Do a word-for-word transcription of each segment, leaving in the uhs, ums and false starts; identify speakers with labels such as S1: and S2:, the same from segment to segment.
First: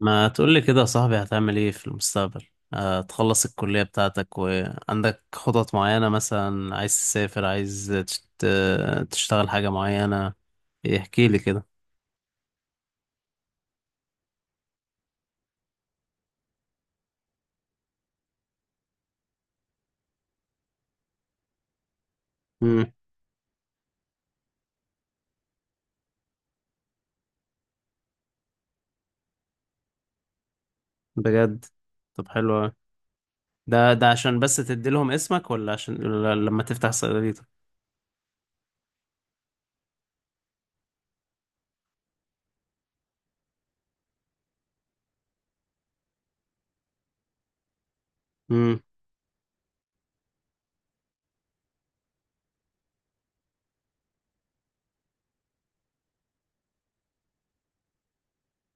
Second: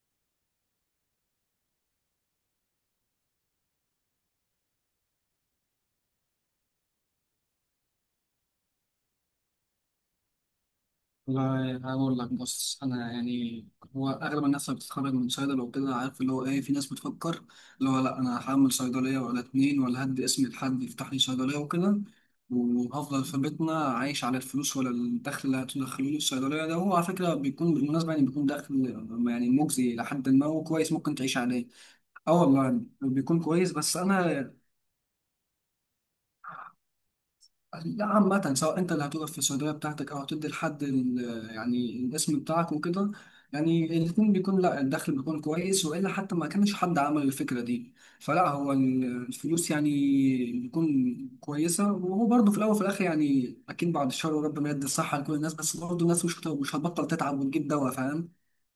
S1: ما تقولي كده يا صاحبي، هتعمل ايه في المستقبل؟ آه، تخلص الكلية بتاعتك وعندك خطط معينة، مثلا عايز تسافر، عايز تشت- تشتغل حاجة معينة. احكي لي كده.
S2: والله هقول لك، بص انا يعني، هو اغلب الناس اللي بتتخرج من صيدله وكده، عارف اللي هو ايه، في ناس بتفكر اللي هو لا انا هعمل صيدليه ولا اتنين، ولا هدي اسم لحد يفتح لي صيدليه وكده،
S1: امم.
S2: وهفضل في بيتنا عايش على الفلوس، ولا الدخل اللي هتدخله لي الصيدليه ده، هو على فكره بيكون، بالمناسبه يعني، بيكون دخل يعني مجزي، لحد ما هو كويس ممكن تعيش
S1: بجد؟
S2: عليه.
S1: طب
S2: اه
S1: حلو أوي.
S2: والله بيكون كويس،
S1: ده
S2: بس
S1: ده عشان
S2: انا.
S1: بس تدي لهم اسمك، ولا عشان ولا لما تفتح صيدليتك؟
S2: لا عامة سواء أنت اللي هتوقف في الصيدلية بتاعتك، أو هتدي لحد ال- يعني الاسم بتاعك وكده، يعني الاتنين بيكون، لا الدخل بيكون كويس، وإلا حتى ما كانش حد عمل الفكرة دي. فلا هو
S1: امم.
S2: ال- الفلوس يعني بيكون كويسة. وهو برضه في الأول وفي الآخر، يعني أكيد بعد الشر وربنا يدي الصحة لكل الناس، بس برضه الناس مش هت- مش هتبطل تتعب وتجيب دواء، فاهم.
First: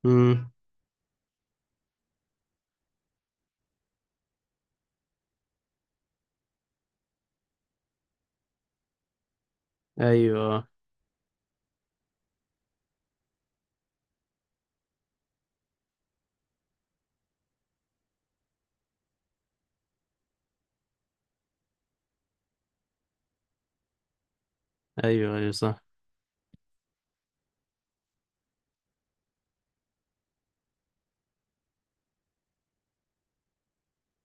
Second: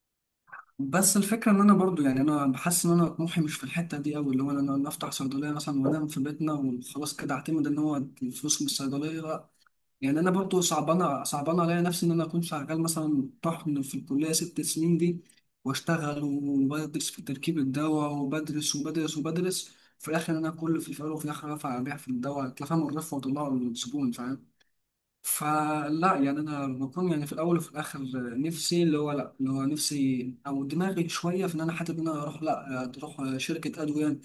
S1: امم.
S2: بس الفكرة إن أنا برضه، يعني أنا بحس إن أنا طموحي مش في الحتة دي أوي، اللي هو أنا أنا أفتح صيدلية مثلا وأنام في بيتنا وخلاص كده، أعتمد إن هو الفلوس من الصيدلية. يعني انا برضو
S1: ايوه،
S2: صعبانه صعبانه عليا نفسي ان انا اكون شغال مثلا طحن في الكليه ست سنين دي، واشتغل وبدرس في تركيب الدواء، وبدرس وبدرس وبدرس، في الاخر انا كل في الفقر، وفي الاخر ارفع ابيع في الدواء، تفهم، الرف وطلعه الزبون، فاهم.
S1: ايوه، ايوه، صح.
S2: فلا يعني انا بكون يعني، في الاول وفي الاخر نفسي اللي هو، لا اللي هو نفسي او دماغي شويه في ان انا، حتى ان انا اروح، لا تروح شركه ادويه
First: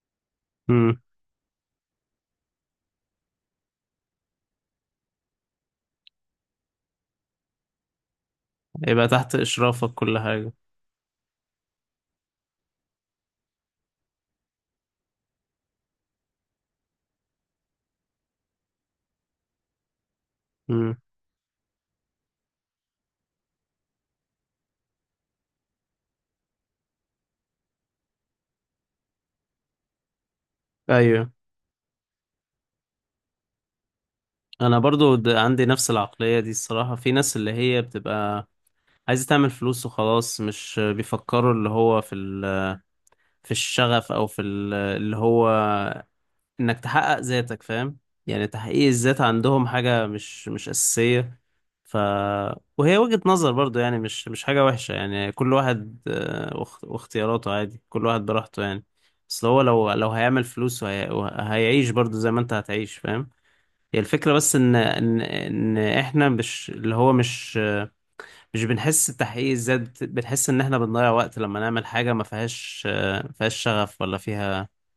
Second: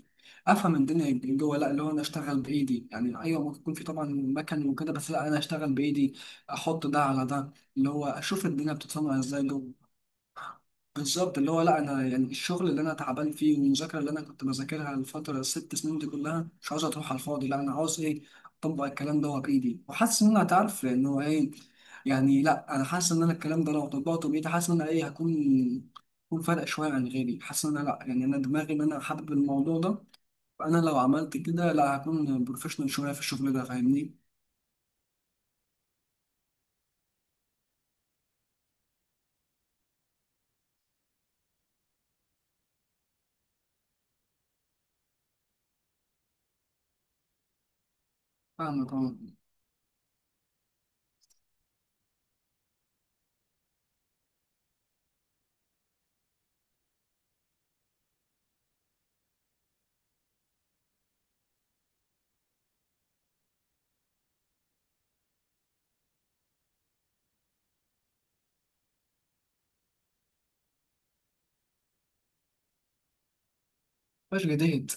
S2: افهم
S1: امم.
S2: الدنيا جوه، لا اللي هو انا اشتغل بايدي، يعني ايوه ممكن يكون في طبعا مكن وكده، بس لا انا اشتغل بايدي، احط ده على ده، اللي هو اشوف الدنيا
S1: يبقى
S2: بتتصنع
S1: تحت
S2: ازاي جوه.
S1: اشرافك كل حاجة.
S2: بالظبط اللي هو لا انا، يعني الشغل اللي انا تعبان فيه، والمذاكره اللي انا كنت بذاكرها الفتره الست سنين دي كلها، مش عاوز تروح على الفاضي، لا انا عاوز ايه، اطبق الكلام ده بايدي، وحاسس ان انا هتعرف
S1: امم.
S2: لان هو ايه، يعني لا انا حاسس ان انا الكلام ده لو طبقته بايدي، حاسس ان انا ايه هكون، هكون فارق شويه عن غيري، حاسس ان انا لا يعني انا دماغي ان انا حابب الموضوع ده، فانا لو
S1: ايوه.
S2: عملت كده لا هكون بروفيشنال شويه في الشغل ده، فاهمني؟
S1: انا برضو د- عندي نفس العقلية دي الصراحة. في ناس اللي هي بتبقى عايز تعمل فلوس وخلاص، مش بيفكروا اللي هو في ال... في الشغف، او في ال... اللي هو انك تحقق ذاتك، فاهم؟ يعني تحقيق
S2: فاهمك
S1: الذات
S2: طبعا.
S1: عندهم حاجة مش مش أساسية. ف وهي وجهة نظر برضو، يعني مش مش حاجة وحشة، يعني كل واحد آه، واخت- واختياراته عادي، كل واحد براحته يعني. بس هو لو لو هيعمل فلوس وهي... وهيعيش برضو زي ما انت هتعيش، فاهم؟ هي الفكرة بس ان ان ان احنا مش اللي هو مش مش بنحس بتحقيق الذات، بت- بنحس ان احنا بنضيع وقت لما نعمل حاجة ما فيهاش آه، فيهاش شغف، ولا
S2: مش
S1: فيها
S2: جديد.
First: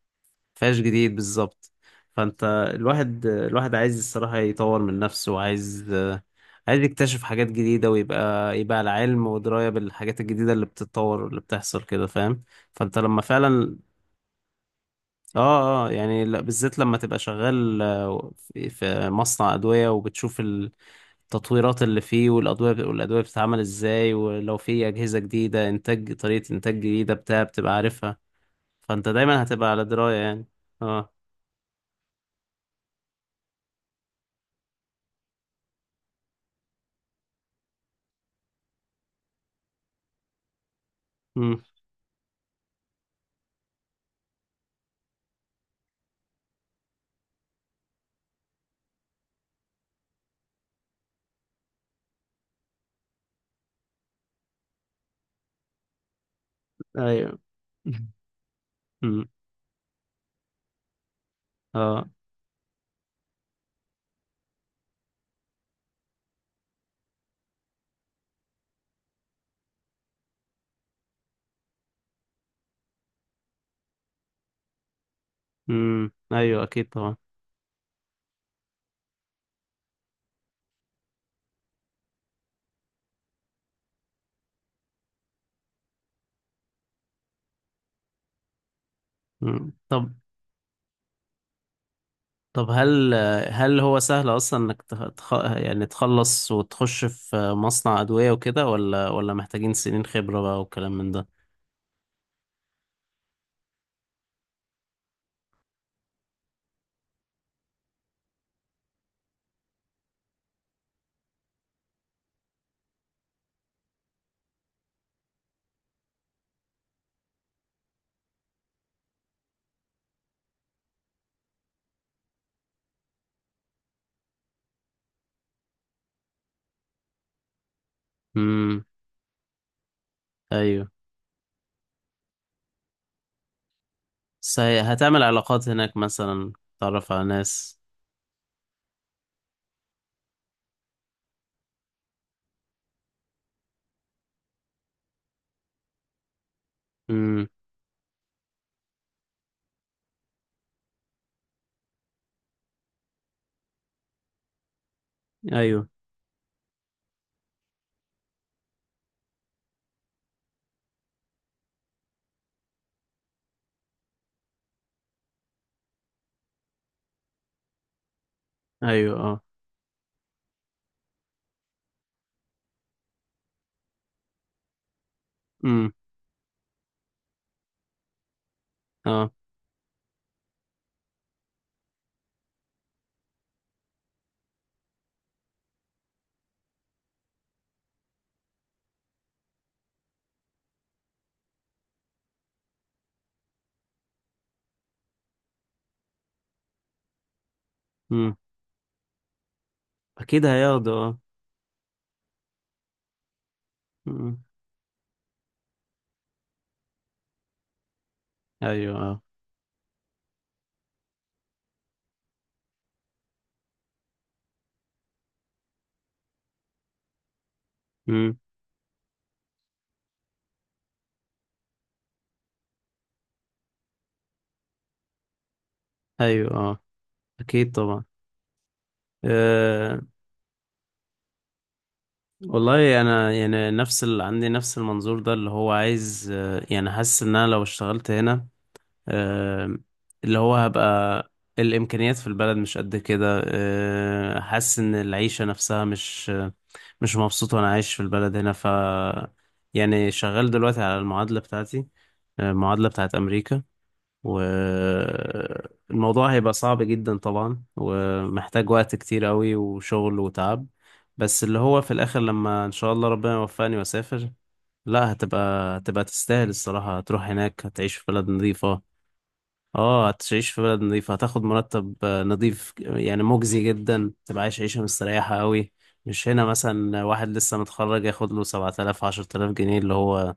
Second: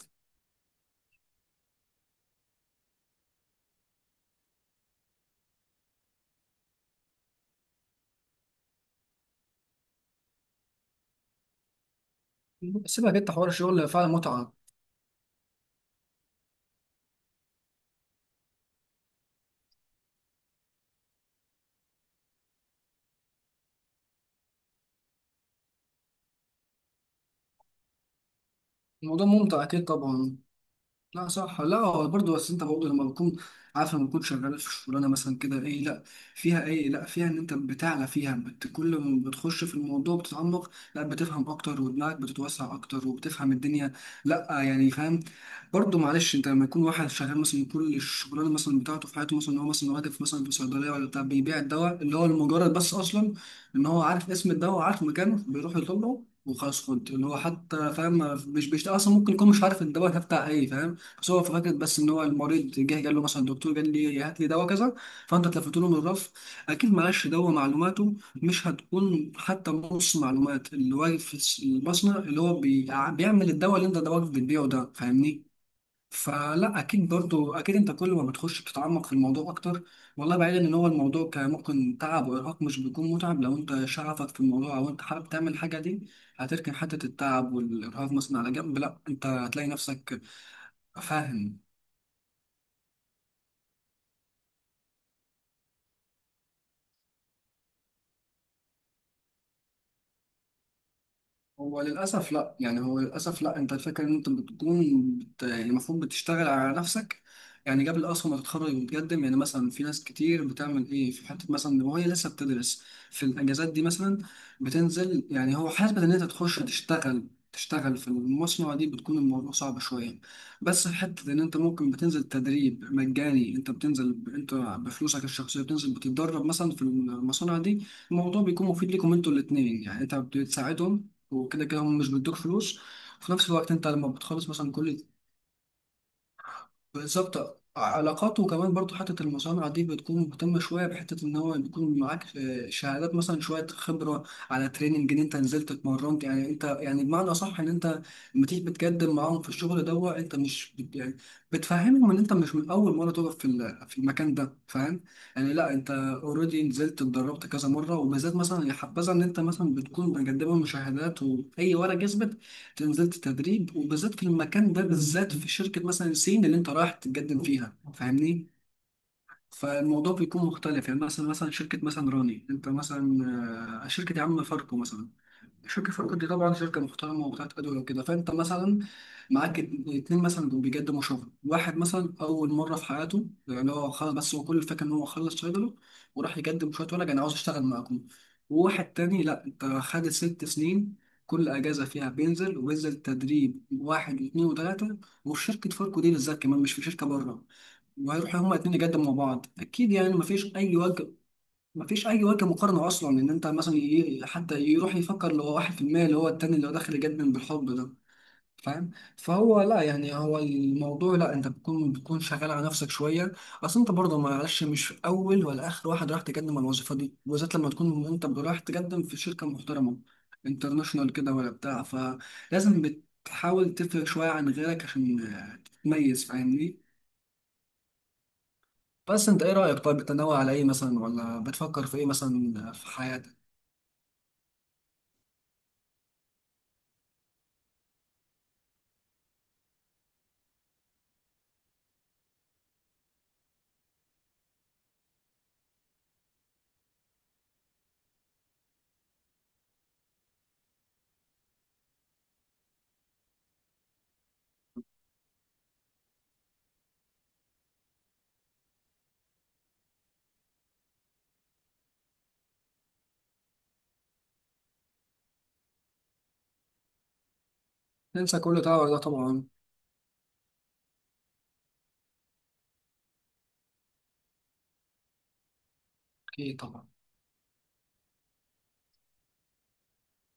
S1: فيهاش جديد بالظبط. فانت، الواحد الواحد عايز الصراحة يطور من نفسه، وعايز آه، عايز يكتشف حاجات جديدة، ويبقى يبقى على علم ودراية بالحاجات الجديدة اللي بتتطور واللي بتحصل كده، فاهم؟ فانت
S2: سيبك
S1: لما
S2: انت، حوار
S1: فعلا.
S2: الشغل فعلا متعه.
S1: اه، اه، يعني لا- بالذات لما تبقى شغال آه، في في مصنع أدوية، وبتشوف ال... التطويرات اللي فيه، والأدوية والأدوية بتتعمل إزاي، ولو في أجهزة جديدة، إنتاج طريقة إنتاج جديدة، بتاع، بتبقى عارفها. فأنت
S2: الموضوع
S1: دايما
S2: ممتع
S1: هتبقى على
S2: اكيد
S1: دراية
S2: طبعا.
S1: يعني. اه.
S2: لا صح، لا هو برضه، بس انت برضه لما بتكون عارف، لما بتكون شغال في شغلانه مثلا كده، ايه لا فيها، ايه لا فيها ان انت بتعلى فيها، بت كل ما بتخش في الموضوع بتتعمق، لا بتفهم
S1: امم.
S2: اكتر، ودماغك بتتوسع اكتر، وبتفهم الدنيا. لا يعني فاهم. برضه معلش انت لما يكون واحد شغال مثلا كل الشغلانه مثلا بتاعته في حياته مثلا، ان هو مثلا واقف مثلا في صيدليه ولا بتاع، بيبيع الدواء اللي هو لمجرد بس اصلا ان هو عارف اسم الدواء، وعارف مكانه بيروح يطلبه وخلاص خد، اللي هو
S1: أيوه.
S2: حتى فاهم، مش بيشتغل اصلا،
S1: امم.
S2: ممكن يكون مش عارف الدواء ده بتاع ايه، فاهم. بس هو فكرة بس
S1: اه.
S2: ان هو المريض جه قال له مثلا، الدكتور قال لي هات لي دواء كذا، فانت تلفت له من الرف، اكيد معلش دواء معلوماته مش هتكون حتى نص معلومات اللي واقف في الس- المصنع اللي هو بيع- بيعمل الدواء، اللي انت دواك بتبيعه ده، فاهمني.
S1: امم. أيوه،
S2: فلا
S1: أكيد
S2: اكيد
S1: طبعا.
S2: برضو، اكيد انت كل ما بتخش بتتعمق في الموضوع اكتر. والله بعيدا ان هو الموضوع كان ممكن تعب وارهاق، مش بيكون متعب لو انت شغفك في الموضوع، او انت حابب تعمل الحاجه دي، هتركن حته التعب والارهاق مثلا على جنب، لا انت هتلاقي
S1: امم. طب.
S2: نفسك، فاهم.
S1: طب هل هل هو سهل أصلا إنك تخ... تخ- يعني تخلص وتخش في مصنع أدوية وكده، ولا ولا محتاجين سنين خبرة بقى والكلام من ده؟
S2: هو للأسف لأ، يعني هو للأسف لأ، أنت الفكرة إن أنت بتكون بت... يعني المفروض بتشتغل على نفسك، يعني قبل أصلا ما تتخرج وتقدم، يعني مثلا في ناس كتير بتعمل إيه، في حتة مثلا وهي لسه بتدرس في الأجازات دي مثلا بتنزل، يعني هو حسبة إن أنت تخش تشتغل، تشتغل في المصنع دي، بتكون الموضوع صعب شوية. بس في حتة إن أنت ممكن بتنزل تدريب مجاني، أنت بتنزل ب... أنت بفلوسك الشخصية بتنزل بتتدرب مثلا في المصانع دي، الموضوع بيكون
S1: امم.
S2: مفيد ليكم أنتوا الاتنين، يعني أنت
S1: أيوه.
S2: بتساعدهم، وكده كده هم مش بيدوك فلوس، وفي نفس الوقت انت لما بتخلص مثلا
S1: سي...
S2: كل.
S1: هتعمل علاقات هناك مثلا، تتعرف على
S2: بالظبط
S1: ناس.
S2: علاقات، وكمان برضو حتة المصانع دي بتكون مهتمة شوية بحتة إن هو بيكون معاك آه، شهادات مثلا، شوية خبرة على تريننج، إن أنت نزلت اتمرنت، يعني أنت يعني بمعنى أصح إن أنت لما تيجي بتقدم معاهم في الشغل دوا، أنت مش بت يعني، بتفهمهم إن أنت مش من أول مرة تقف في ال- في المكان ده، فاهم. يعني لا
S1: ايوه،
S2: أنت أوريدي نزلت اتدربت كذا مرة، وبالذات مثلا يا حبذا إن أنت مثلا بتكون مقدمة مشاهدات وأي ورقة يثبت نزلت تدريب، وبالذات في المكان ده بالذات، في شركة مثلا سين اللي انت رايح تتقدم فيها، فاهمني.
S1: ايوه. اه.
S2: فالموضوع بيكون مختلف، يعني مثلا مثلا شركة مثلا راني، انت مثلا آه، شركة يا عم فاركو مثلا،
S1: امم.
S2: شركة فاركو دي طبعا شركة محترمة وبتاعت أدوية وكده، فأنت مثلا
S1: اه.
S2: معاك ات- اتنين مثلا دول بيقدموا شغل، واحد مثلا أول مرة في حياته، يعني هو خلاص، بس هو كل الفكرة إن هو خلص شغله وراح يقدم شوية ورق، أنا عاوز أشتغل معاكم. وواحد تاني لأ، أنت خد ست سنين، كل أجازة فيها بينزل، وبينزل تدريب واحد واتنين وتلاتة، وفي شركة فاركو دي بالذات كمان، مش في شركة بره،
S1: امم.
S2: وهيروحوا هما الاتنين يقدموا مع بعض، أكيد يعني
S1: اكيد
S2: مفيش أي
S1: هياخدوا،
S2: وجه.
S1: اه.
S2: مفيش اي وجه مقارنه اصلا، ان انت مثلا ي-
S1: امم.
S2: حتى يروح يفكر اللي هو واحد في المية اللي هو التاني اللي هو داخل جد من بالحب ده، فاهم.
S1: ايوه، اه.
S2: فهو لا يعني، هو الموضوع لا، انت بتكون بتكون شغال على نفسك شويه، اصل انت برضه معلش مش اول ولا اخر واحد راح تقدم على الوظيفه دي، وبالذات لما تكون انت
S1: امم.
S2: رايح تقدم في شركه محترمه انترناشونال كده ولا بتاع، فلازم بتحاول تفرق شويه عن غيرك عشان آه، تتميز،
S1: ايوه، اه،
S2: فاهمني.
S1: اكيد طبعا.
S2: بس انت ايه رايك طيب،
S1: أه،
S2: بتنوع على ايه مثلا، ولا بتفكر في ايه مثلا في
S1: والله انا
S2: حياتك؟
S1: يعني نفس اللي عندي نفس المنظور ده، اللي هو عايز، أه يعني حاسس ان انا لو اشتغلت هنا، أه اللي هو هبقى، الامكانيات في البلد مش قد كده، أه حاسس ان العيشه نفسها مش، مش مبسوط وانا عايش في البلد هنا، ف، يعني شغال دلوقتي على المعادله بتاعتي، آه، المعادلة بتاعت أمريكا. والموضوع هيبقى صعب جدا طبعا، ومحتاج وقت كتير قوي وشغل وتعب. بس اللي هو في الآخر، لما إن شاء الله ربنا يوفقني وأسافر، لا هتبقى هتبقى تستاهل الصراحة. هتروح هناك، هتعيش في بلد
S2: ننسى كل
S1: نظيفة.
S2: تاور ده طبعا.
S1: اه، هتعيش في بلد نظيفة، هتاخد مرتب آه، نظيف، يعني مجزي جدا، تبقى عايش عيشة مستريحة قوي. مش هنا
S2: اكيد طبعا.
S1: مثلا واحد لسه متخرج ياخد له سبعة آلاف، عشرة آلاف جنيه، اللي هو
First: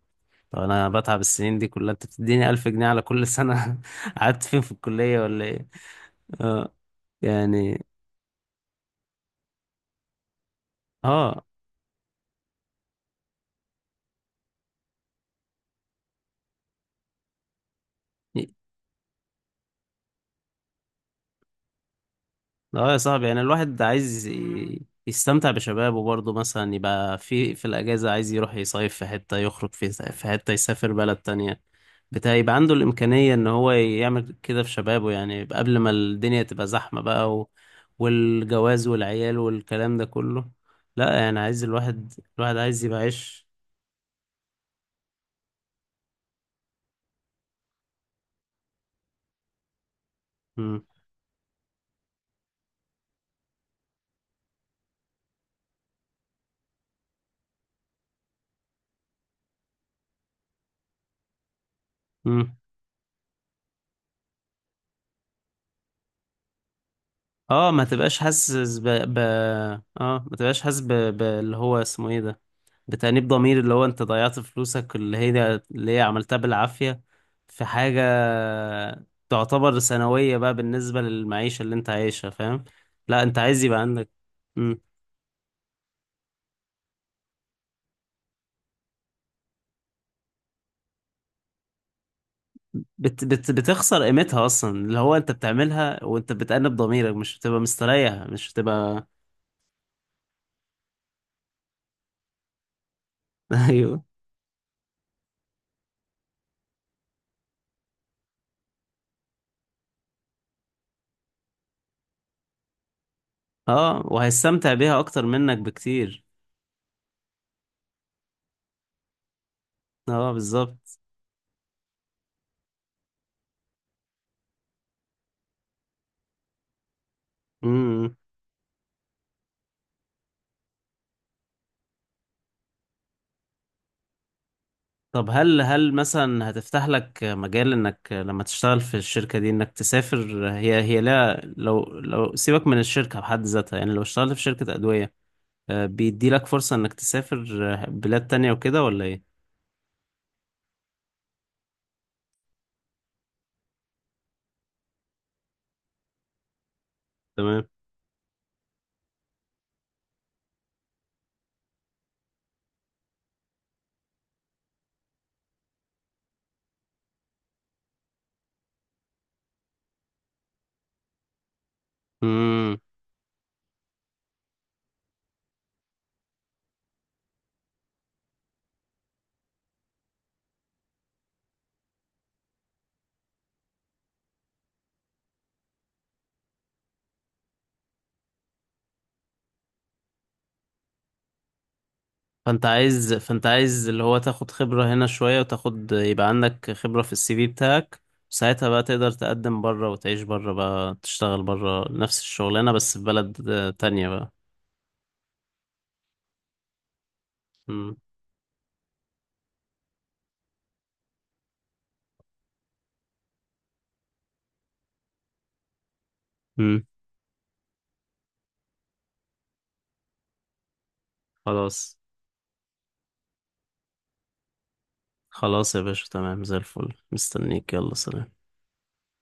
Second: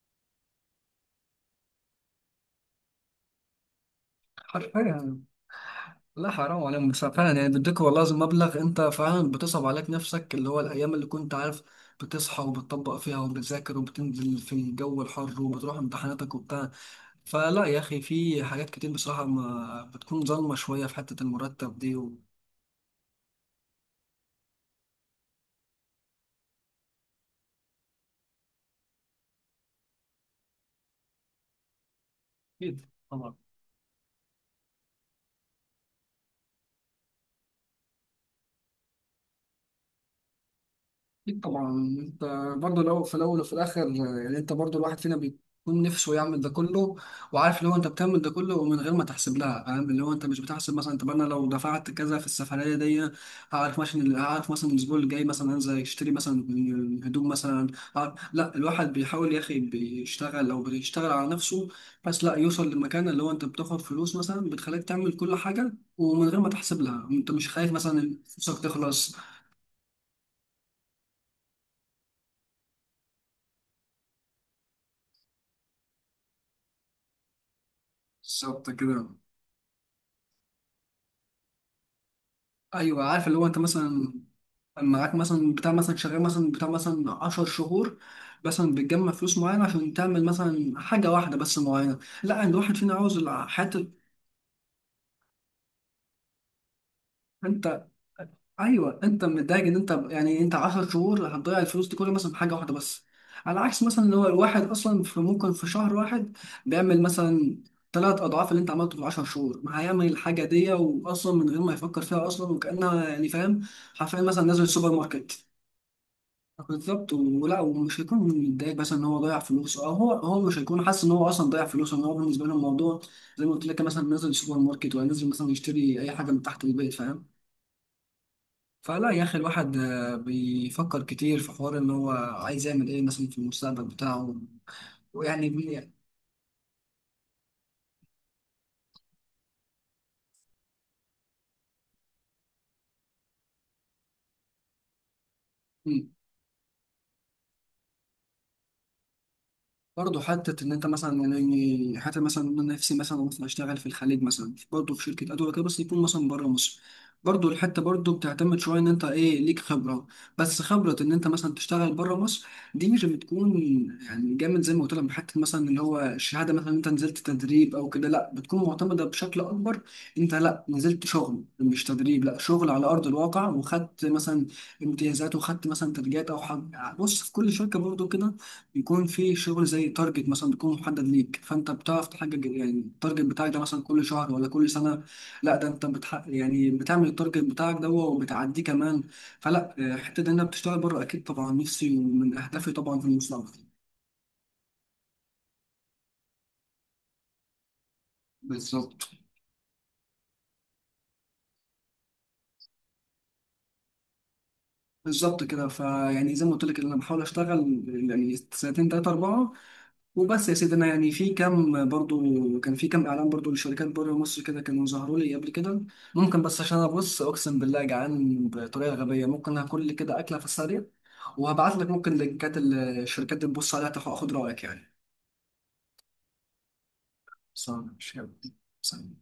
S1: طب انا بتعب السنين دي كلها انت بتديني الف جنيه على كل سنة؟ قعدت فين، في الكلية
S2: حرفيا.
S1: ولا ايه؟
S2: لا حرام
S1: اه.
S2: عليهم، بس فعلا يعني
S1: يعني.
S2: بيديك والله لازم مبلغ، انت فعلا بتصعب عليك نفسك، اللي هو الايام اللي كنت
S1: اه.
S2: عارف بتصحى وبتطبق فيها وبتذاكر وبتنزل في الجو الحر وبتروح امتحاناتك وبتاع، فلا يا اخي في حاجات كتير بصراحة ما بتكون ظالمة شوية في حتة المرتب دي و.
S1: اه يا صاحبي، يعني الواحد عايز ي- يستمتع بشبابه برضه، مثلا يبقى في في الأجازة عايز يروح يصيف في حتة، يخرج في في حتة، يسافر بلد تانية، بتاع، يبقى عنده
S2: اكيد
S1: الإمكانية
S2: طبعا.
S1: إن هو يعمل كده في شبابه، يعني يبقى قبل ما الدنيا تبقى زحمة بقى، و، والجواز والعيال والكلام ده كله. لا يعني
S2: أكيد
S1: عايز
S2: طبعا.
S1: الواحد،
S2: انت
S1: الواحد
S2: برضه
S1: عايز يبقى
S2: لو في الاول
S1: عايش.
S2: وفي الاخر، يعني انت برضه الواحد فينا بيكون نفسه يعمل ده كله، وعارف اللي هو انت بتعمل ده كله ومن غير ما تحسب لها، فاهم اللي هو انت مش بتحسب
S1: مم.
S2: مثلا، طب انا لو دفعت كذا في السفريه دي، هعرف مثلا، هعرف مثلا الاسبوع اللي جاي مثلا انزل اشتري مثلا هدوم مثلا، هعرف- لا الواحد بيحاول يا اخي، بيشتغل او بيشتغل على نفسه بس، لا
S1: مم.
S2: يوصل لمكان اللي هو انت بتاخد فلوس مثلا بتخليك تعمل كل حاجه ومن غير ما تحسب لها، انت مش
S1: اه
S2: خايف
S1: ما
S2: مثلا
S1: تبقاش
S2: فلوسك
S1: حاسس ب... ب...
S2: تخلص.
S1: اه ما تبقاش حاسس ب... ب... اللي هو اسمه ايه ده، بتأنيب ضمير، اللي هو انت ضيعت فلوسك اللي هي اللي هي عملتها بالعافية، في حاجة
S2: بالظبط كده.
S1: تعتبر ثانوية بقى بالنسبة للمعيشة اللي انت عايشها، فاهم؟
S2: ايوه
S1: لا
S2: عارف
S1: انت
S2: اللي هو انت
S1: عايز يبقى عندك.
S2: مثلا
S1: مم.
S2: معاك مثلا بتاع مثلا شغال مثلا بتاع مثلا 10 شهور، مثلا بتجمع فلوس معينه عشان تعمل مثلا حاجه واحده بس معينه، لا ان الواحد فينا عاوز
S1: بت...
S2: الع-
S1: بت...
S2: حته،
S1: بتخسر قيمتها اصلا اللي هو انت بتعملها، وانت بتأنب ضميرك، مش بتبقى
S2: انت.
S1: مستريح، مش
S2: ايوه
S1: بتبقى.
S2: انت متضايق ان انت، يعني انت 10 شهور هتضيع الفلوس دي كلها مثلا في حاجه واحده بس، على عكس
S1: ايوه.
S2: مثلا اللي هو الواحد اصلا في ممكن في شهر واحد بيعمل مثلا ثلاث اضعاف اللي انت عملته في 10 شهور، ما هيعمل الحاجه دي واصلا من غير ما يفكر فيها اصلا وكانها، يعني فاهم.
S1: اه،
S2: حرفيا مثلا نازل
S1: وهيستمتع
S2: السوبر
S1: بيها اكتر
S2: ماركت.
S1: منك بكتير.
S2: بالظبط، ولا ومش هيكون متضايق مثلا ان هو ضيع فلوسه، او هو
S1: اه،
S2: هو مش هيكون
S1: بالظبط.
S2: حاسس ان هو اصلا ضيع فلوسه، ان هو بالنسبه له الموضوع زي ما قلت لك مثلا، نزل السوبر ماركت ولا نزل مثلا يشتري اي حاجه من تحت البيت، فاهم. فلا يا اخي الواحد آه، بيفكر كتير في حوار ان هو عايز يعمل ايه مثلا في المستقبل بتاعه.
S1: طب
S2: ويعني
S1: هل
S2: بي-
S1: هل مثلا هتفتح لك مجال انك لما تشتغل في الشركة دي انك تسافر، هي هي لا لو لو سيبك من الشركة بحد ذاتها، يعني لو اشتغلت في شركة أدوية، آه،
S2: مم.
S1: بيدي لك فرصة انك تسافر آه، بلاد تانية وكده ولا ايه؟
S2: برضه حتة إن أنت مثلا، يعني حتى مثلا أنا نفسي مثلا مثلا أشتغل في الخليج مثلا، برضه في شركة أدوية كده، بس يكون مثلا بره مصر، برضه
S1: تمام.
S2: الحتة برضه بتعتمد شوية إن أنت إيه ليك خبرة، بس خبرة إن أنت مثلا تشتغل بره مصر دي مش بتكون يعني جامد زي ما قلت لك، حتة مثلا اللي هو الشهادة مثلا إن أنت نزلت تدريب أو كده لأ، بتكون معتمدة بشكل أكبر، أنت لأ نزلت شغل مش تدريب، لأ شغل
S1: امم.
S2: على أرض الواقع، وخدت مثلا امتيازات، وخدت مثلا تدريبات أو حاجة، بص في كل شركة برضه كده بيكون في شغل زي تارجت مثلا، بيكون محدد ليك، فانت بتعرف تحقق يعني التارجت بتاعك ده مثلا كل شهر ولا كل سنه، لا ده انت بتحقق يعني بتعمل التارجت بتاعك ده وبتعديه كمان. فلا آه، حته ان انا بتشتغل بره اكيد طبعا نفسي ومن
S1: فانت
S2: اهدافي طبعا في
S1: عايز فانت
S2: المستقبل.
S1: عايز اللي هو تاخد خبرة هنا شوية، وتاخد يبقى عندك خبرة في السي في بتاعك. ساعتها بقى
S2: بالظبط
S1: تقدر تقدم بره وتعيش بره بقى، تشتغل بره نفس الشغلانة، بس في بلد آه، تانية بقى.
S2: بالظبط كده، فيعني زي ما قلت لك إن انا بحاول اشتغل
S1: امم.
S2: يعني سنتين تلاته اربعه وبس، يا سيدي انا يعني في كام برضو، كان في كام اعلان برضو لشركات بره مصر كده كانوا ظهروا لي قبل كده، ممكن بس عشان
S1: امم.
S2: انا بص اقسم بالله جعان بطريقه غبيه ممكن هاكل لي كده اكله في السريع، وهبعت لك
S1: خلاص،
S2: ممكن لينكات الشركات اللي تبص عليها، تاخد اخد رايك يعني.
S1: خلاص يا باشا، تمام زي الفل،
S2: بس
S1: مستنيك،
S2: أنا
S1: يلا
S2: مش.
S1: سلام.
S2: سلام.